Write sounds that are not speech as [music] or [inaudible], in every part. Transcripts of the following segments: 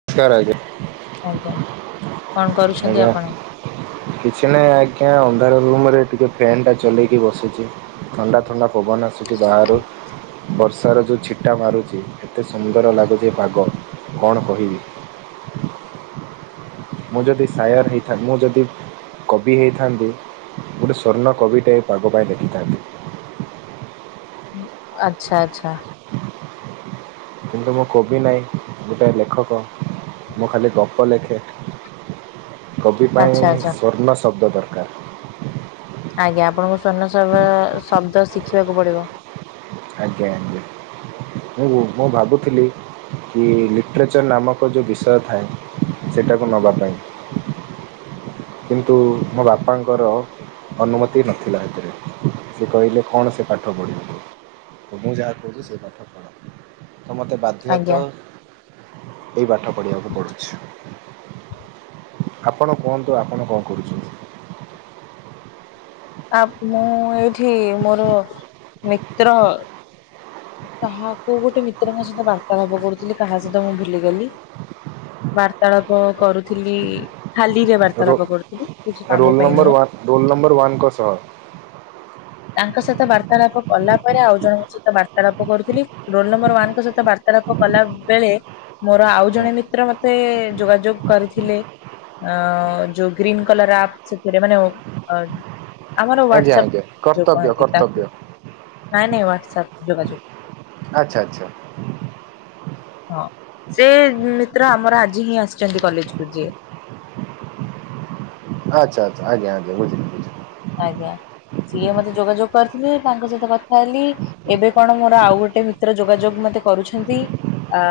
[unintelligible] ଆଜ୍ଞା କଣ କରୁଛନ୍ତି ଆଜ୍ଞା ଆପଣ। କିଛି ନହିଁ ଆଜ୍ଞା ଅନ୍ଧାର ରୁମ୍ରେ ଟିକେ ଫ୍ୟନ୍ ଟା ଚଲେଇକି ବସିଚି। ଥଣ୍ଡା ଥଣ୍ଡା ପବନ୍ ଆସୁଛି ବାହାରୁ। ବର୍ଷାର ଯେଉଁ ଛିଟା ମାରୁଛି ଏତେ ସୁନ୍ଦର ଲାଗୁଛି ପାଗ କଣ କହିବି। ମୁଁ ଯଦି ସାୟାର୍ ହେଇଥାଏ ମୁଁ ଯଦି କବି ହେଇଥାନ୍ତି ଗୋଟେ ସ୍ଵର୍ଣ୍ଣ କବିଟେ ପାଗ ପାଇଁ ଲେଖିଥାନ୍ତି। ଆଚ୍ଛା ଆଚ୍ଛା। କିନ୍ତୁ ମୁଁ କୋବି ନାଇଁ ଗୋଟେ ଲେଖକ ମୁଁ ଖାଲି ଗପ ଲେଖେ। କବି ପାଇଁ ଆଚ୍ଛା ସ୍ଵର୍ଣ୍ଣ ଶବ୍ଦ ଦର୍କାର୍। ଆଜ୍ଞା ଆପଣଙ୍କୁ ସ୍ଵର୍ଣ୍ଣ ସବ ଶବ୍ଦ ଶିଖିବାକୁ ପଡିବ। ଆଜ୍ଞା ଆଜ୍ଞା ମୁଁ ମୁଁ ଭାବୁଥିଲି। କି ଲିଟ୍ରେଚର୍ ନାମକ ଯେଉଁ ବିଷୟ ଥାଏ ସେଟାକୁ ନବା ପାଇଁ। କିନ୍ତୁ ମୋ ବାପାଙ୍କର ଅନୁମତି ନଥିଲା ହେଥିରେ ସେ କହିଲେ କଣ ସେ ପାଠ ପଢିବୁ। ମୁଁ ଯାହା କହୁଛି ସେଇ କଥା ଶୁଣ ତ ମତେ ବାଧ୍ୟ ଆଜ୍ଞା ତ ଏଇ ପାଠ ପଢ଼ିବାକୁ ପଡ଼ୁଛି। ଆପଣ କୁହନ୍ତୁ ଆପଣ କଣ କରୁଛନ୍ତି। ଆ ମୁଁ ଏଇଠି ମୋର ମିତ୍ର କାହା କୋଉ ଗୋଟେ ମିତ୍ରଙ୍କ ସହିତ ବାର୍ତ୍ତାଳାପ କରୁଥିଲି କାହା ସହିତ ମୁଁ ଭୁଲିଗଲି। ବାର୍ତ୍ତାଳାପ କରୁଥିଲି। ଖାଲି ରେ ରୋ ବାର୍ତ୍ତାଳାପ କରୁଥିଲି କିଛି କାମ ରୋଲ୍ ପାଇଁ ନମ୍ବର ନୁହଁ। ୱାନ୍ ରୋଲ୍ ନମ୍ବର ୱାନ୍ଙ୍କ ସହ ତାଙ୍କ ସହିତ ବାର୍ତ୍ତାଳାପ କଲା ପରେ ଆଉ ଜଣଙ୍କ ସହିତ ବାର୍ ର୍ତାଳାପ କରୁଥିଲି ରୋଲ୍ ନମ୍ବର୍ ୱାନ୍ ସହିତ ବାର୍ତ୍ତାଳାପ କଲା ବେଳେ ମୋର ଆଉ ଜଣେ ମିତ୍ର ମତେ ଯୋଗାଯୋଗ୍ କରିଥିଲେ। ଅ ଯୋଉ ଗ୍ରୀନ୍ କଲ୍ର ଆପ୍ ସେଥିରେ ମାନେ ଆମର ଆଜ୍ଞା ୱାଟ୍ସପ୍ ଆଜ୍ଞା ଯୋଉ କର୍ତ୍ତବ୍ୟ କୁହନ୍ତି ତାକୁ କର୍ତ୍ତବ୍ୟ ନାଇଁ ନାଇଁ ୱାଟ୍ସପ୍ ଯୋଗାଯୋଗ୍। ଆଚ୍ଛା ଆଚ୍ଛା। ହଁ ସେ ମିତ୍ର ଆମର ଆଜି ହିଁ ଆସ୍ଚନ୍ତି କଲେଜ୍କୁ ଯିଏ। ଆଚ୍ଛା ଆଛା ଆଜ୍ଞା ଆଜ୍ଞା ବୁଝିଲି ବୁଝିଲି। ଆଜ୍ଞା ସିଏ ମତେ ଯୋଗାଯୋଗ୍ କରିଥିଲେ ତାଙ୍କ ସହିତ କ ଲି ଏବେ କଣ ମୋର ଆଉ ଗୋଟେ ମିତ୍ର ଯୋଗାଯୋଗ୍ ମତେ କରୁଛନ୍ତି। ଆ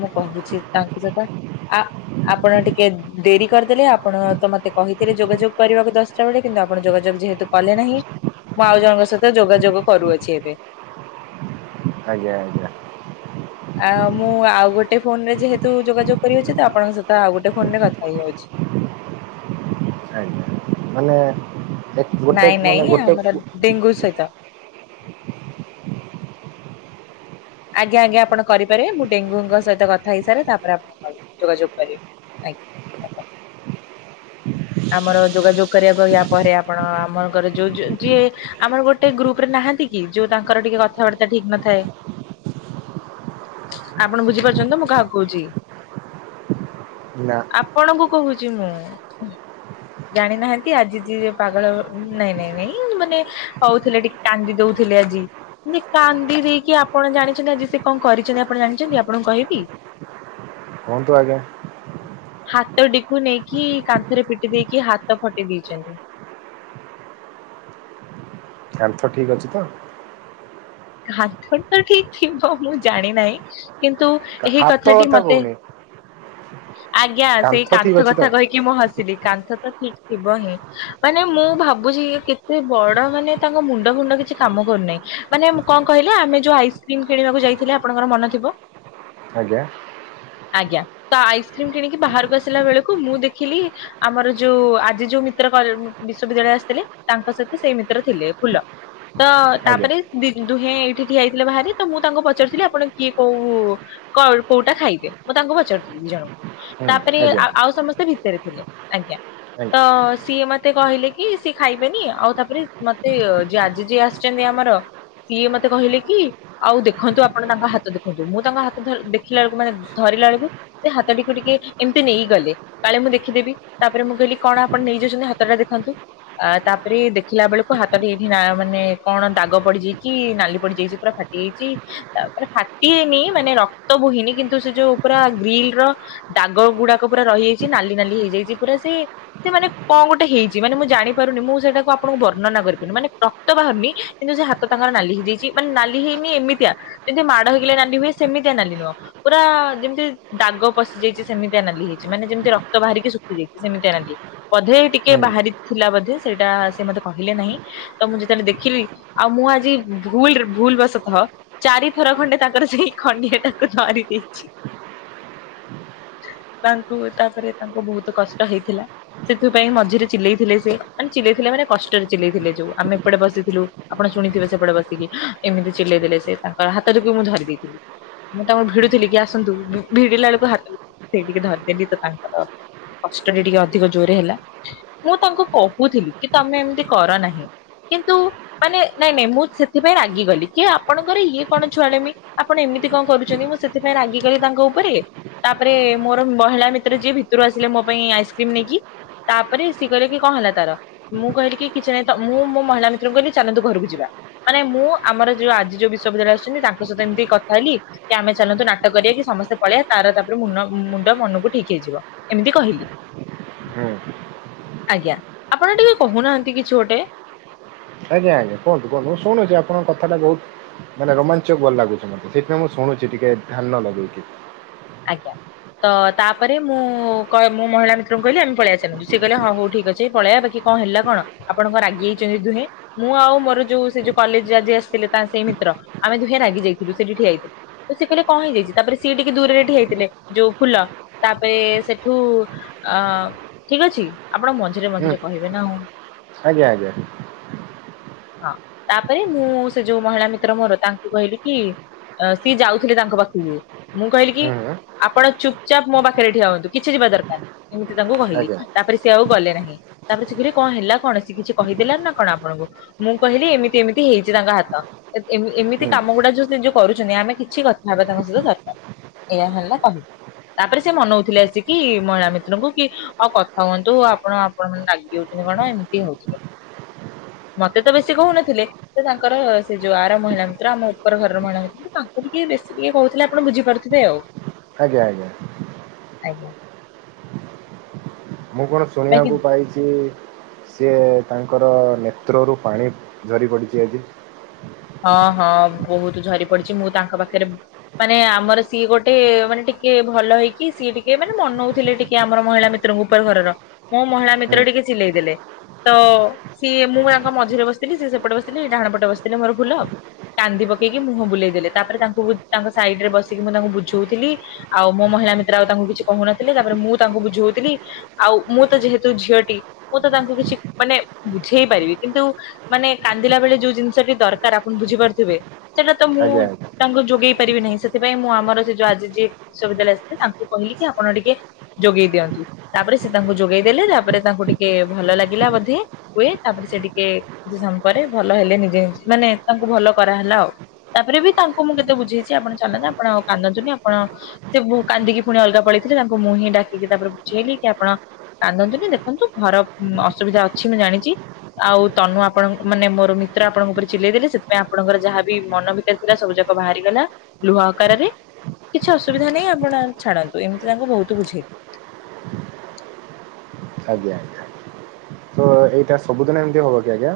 ମୁଁ କହୁଛି ତାଙ୍କୁ ସହିତ ଆ ଆପଣ ଟିକେ ଡେରି କର୍ଦେଲେ ଆପଣ ତ ମତେ କହିଥିଲେ ଯୋଗାଯୋଗ କରିବାକୁ ଦସ୍ ଚ ଉଡେ କିନ୍ତୁ ଆପଣ ଯୋଗାଯୋଗ ଯେହେତୁ କଲେ ନାହିଁ ମୁଁ ଆଉ ଜଣଙ୍କ ସହିତ ଯୋଗାଯୋଗ କରୁଅଛି ଏବେ। ଆଜ୍ଞା ଆଜ୍ଞା। ଆ ମୁଁ ଆଉ ଗୋଟେ ଫୋନ ରେ ଯେହେତୁ ଯୋଗାଯୋଗ କରିଅଛି ତ ଆପଣଙ୍କ ସହିତ ଆଉ ଗୋଟେ ଫୋନ ରେ କଥା ହେଇଯାଉଛି। ଆଜ୍ଞା ମାନେ ଗୋଟେ ଗୋଟେ ଗୁ ସହିତ ଆଜ୍ଞା ଆଜ୍ଞା ଆପଣ କରିପାରିବ ମୁଁ ଡେଙ୍ଗୁଙ୍କ ସହିତ କଥା ହେଇସାରାରେ ତାପରେ ଆପଣ ଯୋଗାଯୋଗ କରିବେ। ଆଜ୍ଞା। ଆମର ଯୋଗାଯୋଗ କରିବାକୁ ୟା ପରେ ଆପଣ ଆମଙ୍କର ଯୋଉ ଯିଏ ଆମର ଗୋଟେ ଗ୍ରୁପ୍ ରେ ନାହାନ୍ତି କି ଯୋଉ ତାଙ୍କର ଟିକେ କଥାବାର୍ତ୍ତା ଠିକ୍ ନଥାଏ। ଆପଣ ବୁଝିପାରୁଛନ୍ତି ମୁଁ କାହାକୁ କହୁଚି? ନା ଆପଣଙ୍କୁ କହୁଚି ମୁଁ। ଜାଣିନାହାନ୍ତି ଆଜି ଯିଏ ପାଗଳ ନାଇଁ ନାଇଁ ନାଇଁ ମାନେ ହୋଉଥିଲେ ଟିକେ କାନ୍ଦି ଦୋଉଥିଲେ ଆଜି। କାନ୍ଦି ଦେଇକି ଆପଣ ଜାଣିଛନ୍ତି ଆଜି ସେ କଣ କରିଛନ୍ତି ଆପଣ ଜାଣିଛନ୍ତି ଆପଣଙ୍କୁ କହିବି। କୁହନ୍ତୁ ଆଜ୍ଞା। ହାତ ଟିକୁ ନେଇକି କାନ୍ଥରେ ପିଟି ଦେଇକି ହାତ ଫଟେଇ ଦେଇଛନ୍ତି। କାନ୍ଥ ଠିକ୍ ଅଛି ତ? କାନ୍ଥଟା ଠିକ୍ ଥିବ ମୁଁ ଜାଣିନାହିଁ। କିନ୍ତୁ ଏହି ହାତ କଥାଟି କଥା ମତେ କହୁନି ଆଜ୍ଞା ସେଇ ଠିକ୍ କାନ୍ଥ ଅଛି ତ କଥା କହିି କି ମୁଁ ହସିଲି କାନ୍ଥ ତ ଠିକ୍ ଥିବ ହିଁ ମାନେ ମୁଁ ଭାବୁଛି କେତେ ବଡ ମାନେ ତାଙ୍କ ମୁଣ୍ଡ ଫୁଣ୍ଡ କିଛି କାମ କରୁନାହିଁ ମାନେ କଣ କହିଲା ଆମେ ଯୋଉ ଆଇସ୍କ୍ରିମ୍ କିଣିବାକୁ ଯାଇଥିଲେ ଆପଣଙ୍କର ମନେ ଥିବ? ଆଜ୍ଞା। ଆଜ୍ଞା ତ ଆଇସ୍କ୍ରିମ୍ କିଣିକି ବାହାରକୁ ଆସିଲା ବେଳକୁ ମୁଁ ଦେଖିଲି ଆମର ଯୋଉ ଆଜି ଯୋଉ ମିତ୍ର ବିଶ୍ବବିଦ୍ୟାଳୟ ଆସିଥିଲେ ତାଙ୍କ ସହିତ ସେଇ ମିତ୍ର ଥିଲେ ଫୁଲ ତ ଆଜ୍ଞା ତାପରେ ଦୁହେଁ ଏଇଠି ଠିଆ ହେଇଥିଲେ ବାହାରେ ତ ମୁଁ ତାଙ୍କୁ ପଚାରୁଥିଲି ଆପଣ କିଏ କୋଉ କଲ୍ କୋଉଟା ଖାଇବେ ମୁଁ ତାଙ୍କୁ ପଚାରିଥିଲି ଦି ଜଣକୁ ହୁଁ ତାପରେ ଆଜ୍ଞା ଆଉ ସମସ୍ତେ ଭିତରେ ଥିଲେ ଆଜ୍ଞା ଆଜ୍ଞା ତ ସିଏ ମ ମତେ କହିଲେ କି ସିଏ ଖାଇବେନି ଆଉ ତାପରେ ମତେ ଆଜି ଯିଏ ଆସିଛନ୍ତି ଆମର ସିଏ ମତେ କହିଲେ କି ଆଉ ଦେଖନ୍ତୁ ଆପଣ ତାଙ୍କ ହାତ ଦେଖନ୍ତୁ ମୁଁ ତାଙ୍କ ହାତ ଦେଖିଲା ବେଳକୁ ମାନେ ଧରିଲା ବେଳକୁ ସେ ହାତଟିକୁ ଟିକେ ଏମିତି ନେଇ ଗଲେ। କାଳେ ମୁଁ ଦେଖିଦେବି ତାପରେ ମୁଁ କହିଲି କଣ ଆପଣ ନେଇଯାଉଛନ୍ତି ହାତଟା ଦେଖାନ୍ତୁ। ଆ ତାପରେ ଦେଖିଲା ବେଳକୁ ହାତଟି ଏଇଠି ନା ମାନେ କଣ ଦାଗ ପଡିଯାଇଛି। କି ନାଲି ପଡିଯାଇଛି ପୁରା ଫାଟି ଯାଇଛି। ତାପରେ ଫାଟିନି ମାନେ ରକ୍ତ ବୋହିନି କିନ୍ତୁ ସେ ଯୋଉ ପୁରା ଗ୍ରୀଲ୍ ର ଦାଗ ଗୁଡାକ ପୁରା ରହିଯାଇଛି ନାଲି ନାଲି ହେଇଯାଇଛି ପୁରା ସେ ସେ ମାନେ କଣ ଗୋଟେ ହେଇଛି। ମାନେ ମୁଁ ଜାଣିପାରୁନି ମୁଁ ସେଟାକୁ ଆପଣଙ୍କୁ ବର୍ଣ୍ଣନା କରିପାରୁନି ମାନେ ରକ୍ତ ବାହାରୁନି କିନ୍ତୁ ସେ ହା ତ ତାଙ୍କର ନାଲି ହେଇଯାଇଛି ମାନେ ନାଲି ହେଇନି ଏମିତିଆ ଯେମିତି ମାଡ଼ ହେଇଗଲେ ନାଲି ହୁଏ ସେମିତିଆ ନାଲି ନୁହଁ। ପୁରା ଯେମିତି ଦାଗ ପଶି ଯାଇଛି ସେମିତି ନାଲି ହେଇଛି ମାନେ ଯେମିତି ରକ୍ତ ବାହାରିକି ଶୁଖି ଯାଇଛି ସେମିତି ନାଲି। ବଧେ ଟିକେ ହୁଁ ବାହାରି ଥିଲା ବୋଧେ ସେଇଟା ସେ ମତେ କହିଲେ ନାହିଁ ତ ମୁଁ ଯେତେବେଳେ ଦେଖିଲି ଆଉ ମୁଁ ଆଜି ଭୁଲ୍ ରେ ଭୁଲ୍ ବାସତଃ ଚାରି ଥର ଖଣ୍ଡେ ତାଙ୍କର ସେଇ ଖଣ୍ଡିଆ ଟାକୁ ଧରି ଦେଇଚି। ତାଙ୍କୁ ତାପରେ ତାଙ୍କୁ ବହୁତ କଷ୍ଟ ହେଇଥିଲା। ସେଥିପାଇଁ ମଝିରେ ଚିଲେଇଥିଲେ ସେ ମାନେ ଚିଲେଇଥିଲେ ମାନେ କଷ୍ଟରେ ଚିଲେଇଥିଲେ ଯୋଉ ଆମେ ଏପଟେ ବସିଥିଲୁ। ଆପଣ ଶୁଣିଥିବେ ସେପଟେ ବସିକି ଏମିତି ଚିଲେଇ ଦେଲେ ସେ ତାଙ୍କର ହାତ ଟିକୁ ମୁଁ ଧରି ଦେଇଥିଲି। ମୁଁ ତାଙ୍କୁର ଭିଡୁଥିଲି କି ଆସନ୍ତୁ ଭିଡିଲା ବେଳକୁ ହାତ ସେଇଠିକି ଧରିଦେଲି ତ ତାଙ୍କର ତାଙ୍କୁ କଷ୍ଟ ହିଁ ଟିକେ ଅଧିକ ଜୋରେ ହେଲା। ମୁଁ ତାଙ୍କୁ କହୁଥିଲି କି ତମେ ଏମିତି କର ନାହିଁ କିନ୍ତୁ ମାନେ ନାଇଁ ନାଇଁ ମୁଁ ସେଥିପାଇଁ ରାଗିଗଲି କିଏ ଆପଣଙ୍କର ଇଏ କଣ ଛୁଆ ଳାମି ଆପଣ ଏମିତି କଣ କରୁଛନ୍ତି ମୁଁ ସେଥିପାଇଁ ରାଗିଗଲି ତାଙ୍କ ଉପରେ ତାପରେ ମୋର ମହିଳା ମିତ୍ର ଯିଏ ଭିତରୁ ଆସିଲେ ମୋ ପାଇଁ ଆଇସ୍କ୍ରିମ୍ ନେଇକି ତାପରେ ସି କହିଲେ କି କଣ ହେଲା ତାର ମୁଁ କହିଲି କିଛି ନାହିଁ ମୁଁ ମୋ ମହିଳା ମିତ୍ରଙ୍କୁ କହିଲି ଚାଲନ୍ତୁ ଘରକୁ ଯିବା। ମାନେ ମୁଁ ଆମର ଯୋଉ ଆଜି ଯୋଉ ବିଶ୍ୱବିଦ୍ୟାଳୟ ଆସୁଚନ୍ତି ତାଙ୍କ ସହିତ ଏମିତି କଥା ହେଲି କି ଆମେ ଚାଲନ୍ତୁ ନାଟ କରିବା କି ସମସ୍ତେ ପଳେଇ ତାର ତାପରେ ମୁନ ମୁଣ୍ଡ ମନକୁ ଠିକ୍ ହେଇଯିବ। ଏମିତି କହିଲି ହୁଁ ଆଜ୍ଞା ଆପଣ ଟିକେ କହୁନାହାନ୍ତି କିଛି ଗୋଟେ। ଆଜ୍ଞା ଆଜ୍ଞା କୁହନ୍ତୁ କୁହନ୍ତୁ ମୁଁ ଶୁଣୁଚି ଆପଣଙ୍କ କଥାଟା ବହୁତ୍ ମାନେ ରୋମାଞ୍ଚକ ଭଲ ଲାଗୁଚି ମତେ ସେଥିପାଇଁ ମୁଁ ଶୁଣୁଚି ଟିକେ ଧ୍ୟାନ ଲଗେଇକି। ଆଜ୍ଞା। ତ ତା ପରେ ମୁଁ କ ମୁଁ ମହିଳା ମିତ୍ରଙ୍କୁ କହିଲି ଆମେ ପଳେଇବା ସେମିତି ସେ କହିଲେ ହଉ ହଉ ଠିକ୍ ଅଛି ପଳେଇବା ବାକି କଣ ହେଲା କଣ ଆପଣଙ୍କ ରାଗି ଯାଇଚନ୍ତି ଦୁହେଁ? ମୁଁ ଆଉ ମୋର ଯୋଉ ସେ ଯୋଉ କଲେଜ ଆଜି ଆସିଥିଲେ ତା ସେଇ ମିତ୍ର ଆମେ ଦୁହେଁ ରାଗି ଯାଇଥିଲୁ ସେଠି ଠିଆ ହେଇଥିଲୁ। ତ ସେ କହିଲେ କଣ ହେଇଯାଇଚି। ତା ପରେ ସିଏ ଟିକେ ଦୂରରେ ଠିଆ ହେଇଥିଲେ ଯୋଉ ଫୁଲ ତା ପରେ ସେଠୁ ଆଁ ଠିକ ଅଛି ଆପଣ ମଝ୍ ହୁଁ ଆଜ୍ଞା ଆଜ୍ଞା। ହଁ ତା ପରେ ମୁଁ ସେ ଯୋଉ ମହିଳା ମିତ୍ର ମୋର ତାଙ୍କୁ କହିଲି କି ଅ ସିଏ ଯାଉଥିଲେ ତାଙ୍କ ପାଖକୁ ମୁଁ କହିଲି କି ହୁଁ ଆପଣ ଚୁପ ଚାପ୍ ମୋ ପାଖରେ ଠିଆ ହୁଅନ୍ତୁ କିଛି ଯିବା ଦରକାର ନାହିଁ। ଏମିତି ତାଙ୍କୁ କହିଲି ଆଜ୍ଞା ତା ପରେ ସିଏ ଆଉ ଗଲେ ନାହିଁ। ତା ପରେ ସେ କହିଲେ କଣ ହେଲା କଣ ସେ କିଛି କହିଦେଲେ ନା କଣ ଆପଣଙ୍କୁ? ମୁଁ କହିଲି ଏମିତି ଏମିତି ହେଇଚି ତାଙ୍କ ହାତ। ହୁଁ ଏ-ଏମି-ଏମିତି କାମ ଗୁଡା ଯୋଉ ସେ ଯୋଉ କରୁଚନ୍ତି। ଆମେ କିଛି କଥା ହେବା ତାଙ୍କ ସହିତ ଦରକାର ନାଇଁ। ଏଇ ହେଲା କହିଲି ତାପରେ ସେ ମନଉଥିଲେ ଆସିକି ମହିଳା ମିତ୍ରଙ୍କୁ କି ହଉ କଥା ହୁଅନ୍ତୁ ଆପଣ ଆପଣ ମାନେ ରାଗି ଯାଉଚନ୍ତି କଣ ଏମିତି ହଉଥିଲେ। ମତେ ତ ବେଶି କହୁନଥିଲେ ସେ ତାଙ୍କର ସେ ଯୋଉ ଆର ମହିଳା ମିତ୍ର ଆମ ଉପର ଘରର ମହିଳା ମି ତାଙ୍କୁ ଟିକେ ବେଶୀ ଟିକେ କହୁଥିଲେ ଆପଣ ବୁଝିପାରୁଥିବେ ଆଉ। ଆଜ୍ଞା ଆଜ୍ଞା। ଆଜ୍ଞା। ମୁଁ କଣ ବାକି ଶୁଣିବାକୁ ପାଇଚି ସିଏ ତାଙ୍କର ନେତ୍ରରୁ ପାଣି ଝରି ପଡ଼ିଚି ଆଜି। ହଁ ହଁ ବହୁତ ଝରି ପଡିଚି। ମୁଁ ତାଙ୍କ ପାଖରେ ମାନେ ଆମର ସିଏ ଗୋଟେ ମାନେ ଟିକେ ଭଲ ହେଇକି ସିଏ ଟିକେ ମାନେ ମନଉଥିଲେ ଟିକେ ଆମର ମହିଳା ମ ତ୍ର [unintelligible] ଘରର ମୋ ମହିଳା ହୁଁ ମିତ୍ର ଟିକେ ଚିଲେଇ ଦେଲେ। ତ ସିଏ ମୁଁ ତାଙ୍କ ମଝିରେ ବସିଥିଲି। ସିଏ ସେପଟେ ବସିଥିଲେ। ଇଏ ଡାହାଣ ପଟେ ବସିଥିଲେ ମୋର ଭୁଲ ଆଉ କାନ୍ଦି ପକେଇକି ମୁହଁ ବୁଲେଇ ଦେଲେ ତା ପରେ ତାଙ୍କୁ ତାଙ୍କ ସାଇଡ ରେ ବସିକି ମୁଁ ତାଙ୍କୁ ବୁଝଉଥିଲି। ଆଉ ମୋ ମହିଳା ମିତ୍ର ଆଉ ତାଙ୍କୁ କିଛି କହୁନଥିଲେ। ତା ପରେ ମୁଁ ତାଙ୍କୁ ବୁଝଉଥିଲି। ଆଉ ମୁଁ ତ ଯେହେତୁ ଝିଅଟି ମୁଁ ତ ତାଙ୍କୁ କିଛି ମାନେ ବୁଝେଇ ପାରିବି। କିନ୍ତୁ ମାନେ କାନ୍ଦିଲା ବେଳେ ଯୋଉ ଜିନିଷଟି ଦରକାର ଆପଣ ବୁଝିପାରୁଥିବେ। ସେଇଟା ତ ମୁଁ ଆଜ୍ଞା ଆଜ୍ଞା ତାଙ୍କୁ ଯୋଗେଇ ପାରିବି ନାହିଁ। ସେଥିପାଇଁ ମୁଁ ଆମର ସେ ଯୋଉ ଆଜି ଯିଏ ବିଶ୍ୱବିଦ୍ୟାଳୟ ଆସିଥିଲେ ତାଙ୍କୁ କହିଲି କି ଆପଣ ଟିକେ ଯୋଗେଇ ଦିଅନ୍ତୁ ତା ପରେ ସେ ତାଙ୍କୁ ଯୋଗେଇ ଦେଲେ ତାପରେ ତାଙ୍କୁ ଟିକେ ଭଲ ଲାଗିଲା ବୋଧେ? ହୁଏ ତାପରେ ସେ ଟିକେ କିଛି ସମୟ ପରେ ଭଲ ହେଲେ ନିଜେ ନିଜ ମାନେ ତାଙ୍କୁ ଭଲ କରାହେଲା ଆଉ। ତା ପରେ ବି ତାଙ୍କୁ ମୁଁ କେତେ ବୁଝେଇଛି ଆପଣ ଚାଲନ୍ତୁ ଆପଣ ଆଉ କାନ୍ଦନ୍ତୁନି। ଆପଣ ସେ ବୁ କାନ୍ଦିକି ପୁଣି ଅଲଗା ପଳେଇଥିଲେ ତାଙ୍କୁ ମୁଁ ହିଁ ଡାକିକି ତା ପରେ ବୁଝେଇଲି। କି ଆପଣ କାନ୍ଦନ୍ତୁନି ଦେଖନ୍ତୁ ଘର ଅସୁବିଧା ଅଛି ମୁଁ ଜାଣିଚି। ଆଉ ତନୁ ଆପଣଙ୍କ ମାନେ ମୋର ମିତ୍ର ଆପଣଙ୍କ ଉପରେ ଚିଲେଇ ଦେଲେ। ସେଥିପାଇଁ ଆପଣଙ୍କର ଯାହା ବିି ମନ ଭିତରେ ଥିଲା ସବୁ ଯାକ ବାହାରିଗଲା ଲୁହା ଆକାରରେ। କିଛି ଅସୁବିଧା ନାହିଁ ଆପଣ ଛାଡନ୍ତୁ। ଏମତି ତାଙ୍କୁ ବହୁତ ବୁଝେଇଲି। ଆଜ୍ଞା ତ ଏଇଟା ସବୁଦିନ ଏମିତି ହବ କି ଆଜ୍ଞା?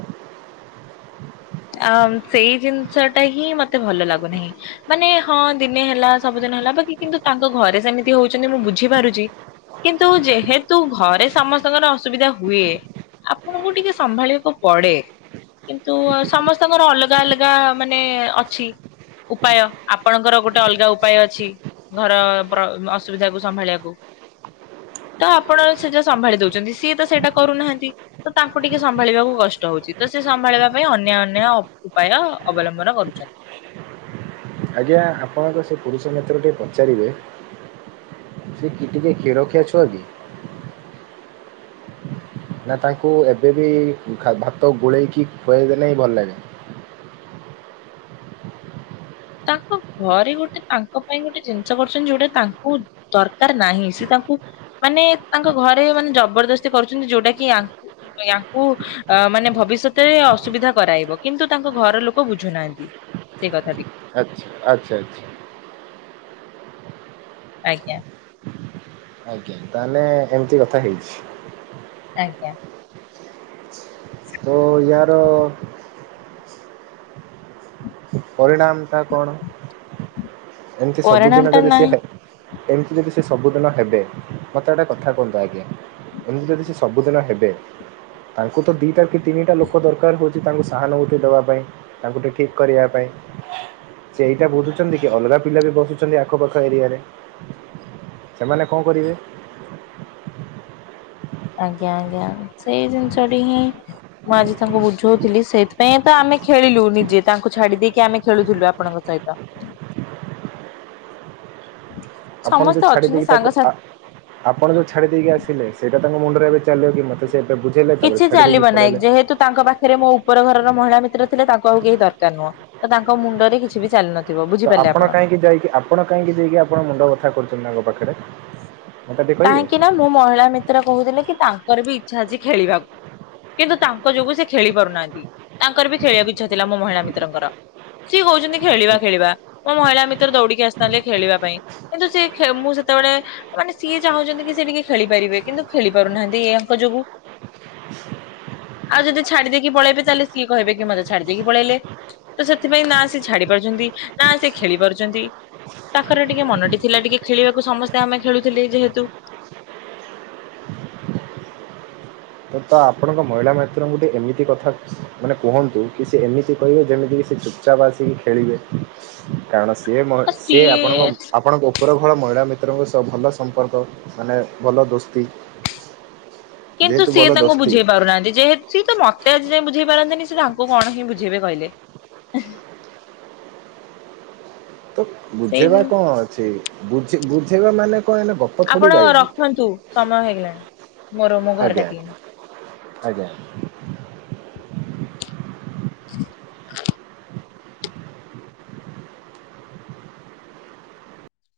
ଆଁ ସେଇ ଜିନିଷ ଟା ହିଁ ମତେ ଭଲ ଲାଗୁନାହିଁ। ମାନେ ହଁ ଦିନେ ହେଲା ସବୁଦିନ ହେଲା ବାକି କିନ୍ତୁ ତାଙ୍କ ଘରେ ସେମିତି ହଉଚନ୍ତି ମୁଁ ବୁଝିପାରୁଚି। କିନ୍ତୁ ଯେହେତୁ ଘରେ ସମସ୍ତଙ୍କର ଅସୁବିଧା ହୁଏ। ଆପଣଙ୍କୁ ଟିକେ ସମ୍ଭାଳିବାକୁ ପଡେ। କିନ୍ତୁ ଅ ସମସ୍ତଙ୍କର ଅଲଗା ଅଲଗା ମାନେ ଅଛି। ଉପାୟ ଆପଣଙ୍କର ଗୋଟେ ଅଲଗା ଉପାୟ ଅଛି। ଘର ପ୍ର ଅସୁବିଧା କୁ ସମ୍ଭାଳିବାକୁ। ତ ଆପଣ ସେଟା ସମ୍ଭାଳି ଦଉଛନ୍ତି ସିଏ ତ ସେଇଟା କରୁନାହାନ୍ତି। ତ ତାଙ୍କୁ ଟିକେ ସମ୍ଭାଳିବାକୁ କଷ୍ଟ ହଉଛି ତ ସେ ସମ୍ଭାଳିବା ପାଇଁ ଅନ୍ୟ ଅନ୍ୟ ଉପାୟ ଅବଲମ୍ବନ କରୁଛନ୍ତି। ଆଜ୍ଞା ଆପଣଙ୍କ ସେ ପୁରୁଷ ମିତ୍ର କୁ ଟି ପଚାରିବେ। ସେ କି ଟିକେ କ୍ଷୀର ଖିଆଛୁଆ କି। ନା ତାଙ୍କୁ ଏବେ ବିି ଭାତ ଗୋଳେଇକି ହିଁ ଖୁଆଇ ଦେଲେ ହିଁ ଭଲ ଲାଗେ। ତାଙ୍କ ଘରେ ଗୋଟେ ତାଙ୍କ ପାଇଁ ଗୋଟେ ଜିନିଷ କରୁଛନ୍ତି ଯୋଉଟା ତାଙ୍କୁ ଦରକାର ନାହିଁ ସେ ତାଙ୍କୁ ମାନେ ତାଙ୍କ ଘରେ ମାନେ ଜବରଦସ୍ତି କରୁଛନ୍ତି ଯୋଉଟା କି ଅଙ୍କୁ ୟାଙ୍କୁ ଅ ମାନେ ଭବିଷ୍ୟତରେ ଅସୁବିଧା କରାଇବ କିନ୍ତୁ ତାଙ୍କ ଘର ଲୋକ ବୁଝୁନାହାନ୍ତି। ସେଇ କଥାଟିି। ଆଚ୍ଛା ଆଚ୍ଛା। ଆଜ୍ଞା। ଆଜ୍ଞା ତାହେଲେ ଏମିତି କଥା ହେଇଛି। ଆଜ୍ଞା। ଓ ୟାର ପରିଣାମ ଟା କଣ ଏମିତି ପରିଣାମ ସବୁଦିନ ଟା ତ ବେଶି ନାହିଁ ହେ ମିତି ଯଦି ସେ ସବୁଦିନ ହେବେ ମୋତେ ଗୋଟେ କଥା କୁହନ୍ତୁ ଆଜ୍ଞା। ଏମିତି ଯଦି ସେ ସବୁଦିନ ହେବେ। ତାଙ୍କୁ ତ ଦିଇଟା କି ତିନିଟା ଲୋକ ଦରକାର ହେଉଛି ତାଙ୍କୁ ସାହାନୁଭୂତି ଦେବା ପାଇଁ ତାଙ୍କୁ ଟିକେ ଠିକ୍ କରିବା ପାଇଁ। ସେଇଟା ବୁଧୁଛନ୍ତି କି ଅଲଗା ପିଲା ବି ବସୁଛନ୍ତି ଆଖପାଖ ଏରିଆରେ। ସେମାନେ କଣ କରିବେ। ଆଜ୍ଞା ଆଜ୍ଞା ସେଇ ଜିନିଷଟି ହିଁ ମୁଁ ଆଜି ତାଙ୍କୁ ବୁଝଉଥିଲି ସେଇଥିପାଇଁ ତ ଆମେ ଖେଳିଲୁ ନିଜେ ତାଙ୍କୁ ଛାଡି ଦେଇକି ଆମେ ଖେଳୁଥିଲୁ ଆପଣଙ୍କ ସହିତ ତ ଆପଣ ଯୋଉ ସମସ୍ତେ ଛାଡି ଅଛନ୍ତି ଦେଇକି ତାକୁ ସାଙ୍ଗସା ଆ ଆପଣ ଯୋଉ ଛାଡି ଦେଇକି ଆସିଲେ ସେଇଟ ତାଙ୍କ ମୁଣ୍ଡରେ ଏବେ ଚାଲିବ କି ମତେ ସେ ଏବେ ବୁଝେଇଲେ ତାପରେ କିଛି ଛାଡି ଚାଲିବ ଦେଇକି ନାହିଁ ପଳେଇଲେ। ଯେହେତୁ ତାଙ୍କ ପାଖରେ ମୋ ଉପର ଘରର ମହିଳା ମିତ୍ର ଥିଲା ତାଙ୍କୁ ଆଉ କେହି ଦରକାର ନୁହଁ ତ ତାଙ୍କ ମୁଣ୍ଡରେ କିଛି ବି ଚାଲୁନ ତ ଆପଣ କାହିଁକି ଯାଇକି ଆପଣ କାହିଁକି ଯାଇକି ଆପଣ ମୁଣ୍ଡ ବଥା କରୁଛନ୍ତି ତାଙ୍କ ପାଖରେ। ମତେ ଟିକେ କହିବେ? କାହିଁକି ନା ମୁଁ ମହିଳା ମିତ୍ର କହୁଥିଲି କି ତାଙ୍କର ବି ଇଚ୍ଛା ଅଛି ଖେଳିବାକୁ। କିନ୍ତୁ ତାଙ୍କ ଯୋଗୁ ସେ ଖେଳି ପାରୁନାହାନ୍ତି ତାଙ୍କର ବି ଖେଳିବାକୁ ଇଚ୍ଛା ଥିଲା ମୋ ମହିଳା ମିତ୍ରଙ୍କର। ସିଏ କହୁଛନ୍ତି ଖେଳିବା ଖେଳିବା ମୋ ମହିଳା ମିତ୍ର ଦୌଡିକି ଆସିଥାନ୍ତି ଖେଳିବା ପାଇଁ। କିନ୍ତୁ ସେ ମୁଁ ସେତେବେଳେ ମାନେ ସିଏ ଚାହୁଁଛନ୍ତି କି ସେ ଟିକେ ଖେଳିପାରିବେ କିନ୍ତୁ ଖେଳି ପାରୁନାହାନ୍ତି ଏଙ୍କ ଯୋଗୁ ଆଉ ଯଦି ଛାଡି ଦେକି ପଳାଇବି ତାହେଲେ ସିଏ କହିବେ କି ମତେ ଛାଡିଦେକି ପଳେଇଲେ। ତ ସେଥିପାଇଁ ନା ସେ ଛାଡି ପାରୁଛନ୍ତି ନା ସେ ଖେଳି ପାରୁଛନ୍ତି। ତାଙ୍କର ଟିକେ ମନଟି ଥିଲା ଟିକେ ଖେଳିବାକୁ ସମସ୍ତେ ଆମେ ଖେଳୁଥିଲେ ଯେହେତୁ। ତ ତା ଆପଣଙ୍କ ମହିଳା ମିତ୍ରଙ୍କୁ ଗୋଟେ ଏମିତି କଥା ମାନେ କୁହନ୍ତୁ କି ସେ ଏମିତି କହିବେ ଯେମିତିକି ସେ ଚୁପଚାପ ଆସିକି ଖେଳିବେ। କାରଣ ସିଏ ମହି ସିଏ ଆପଣଙ୍କ ଆପଣଙ୍କ ଉପର ଘର ମହିଳା ମିତ୍ରଙ୍କ ସହ ଭଲ ସମ୍ପର୍କ ମାନେ ଭଲ ଦୋସ୍ତି। କିନ୍ତୁ ଯେହେତୁ ଭଲ ସିଏ ତାଙ୍କୁ ଦୋସ୍ତି ବୁଝେଇ ପାରୁନାହାନ୍ତି ଯେହେତୁ ସିଏ ତ ମତେ ଆଜି ଯାଏ ବୁଝେଇ ପାରି ନାହାଁନ୍ତି ସେ ତାଙ୍କୁ କଣ ହିଁ ବୁଝେଇବେ କହିଲେ। ତ ସେଇ ବୁଝେଇବା କଣ ଅଛି ବୁଝେ ବୁଝେଇବା ମାନେ କହିଲେ ଗ ଆପଣ ରଖନ୍ତୁ ସମୟ ହେଇଗଲାଣି ମୋର ମୋ ଘରେ ଆଜ୍ଞା ଡାକିଲେଣି। ଆଜ୍ଞା। [inaudible]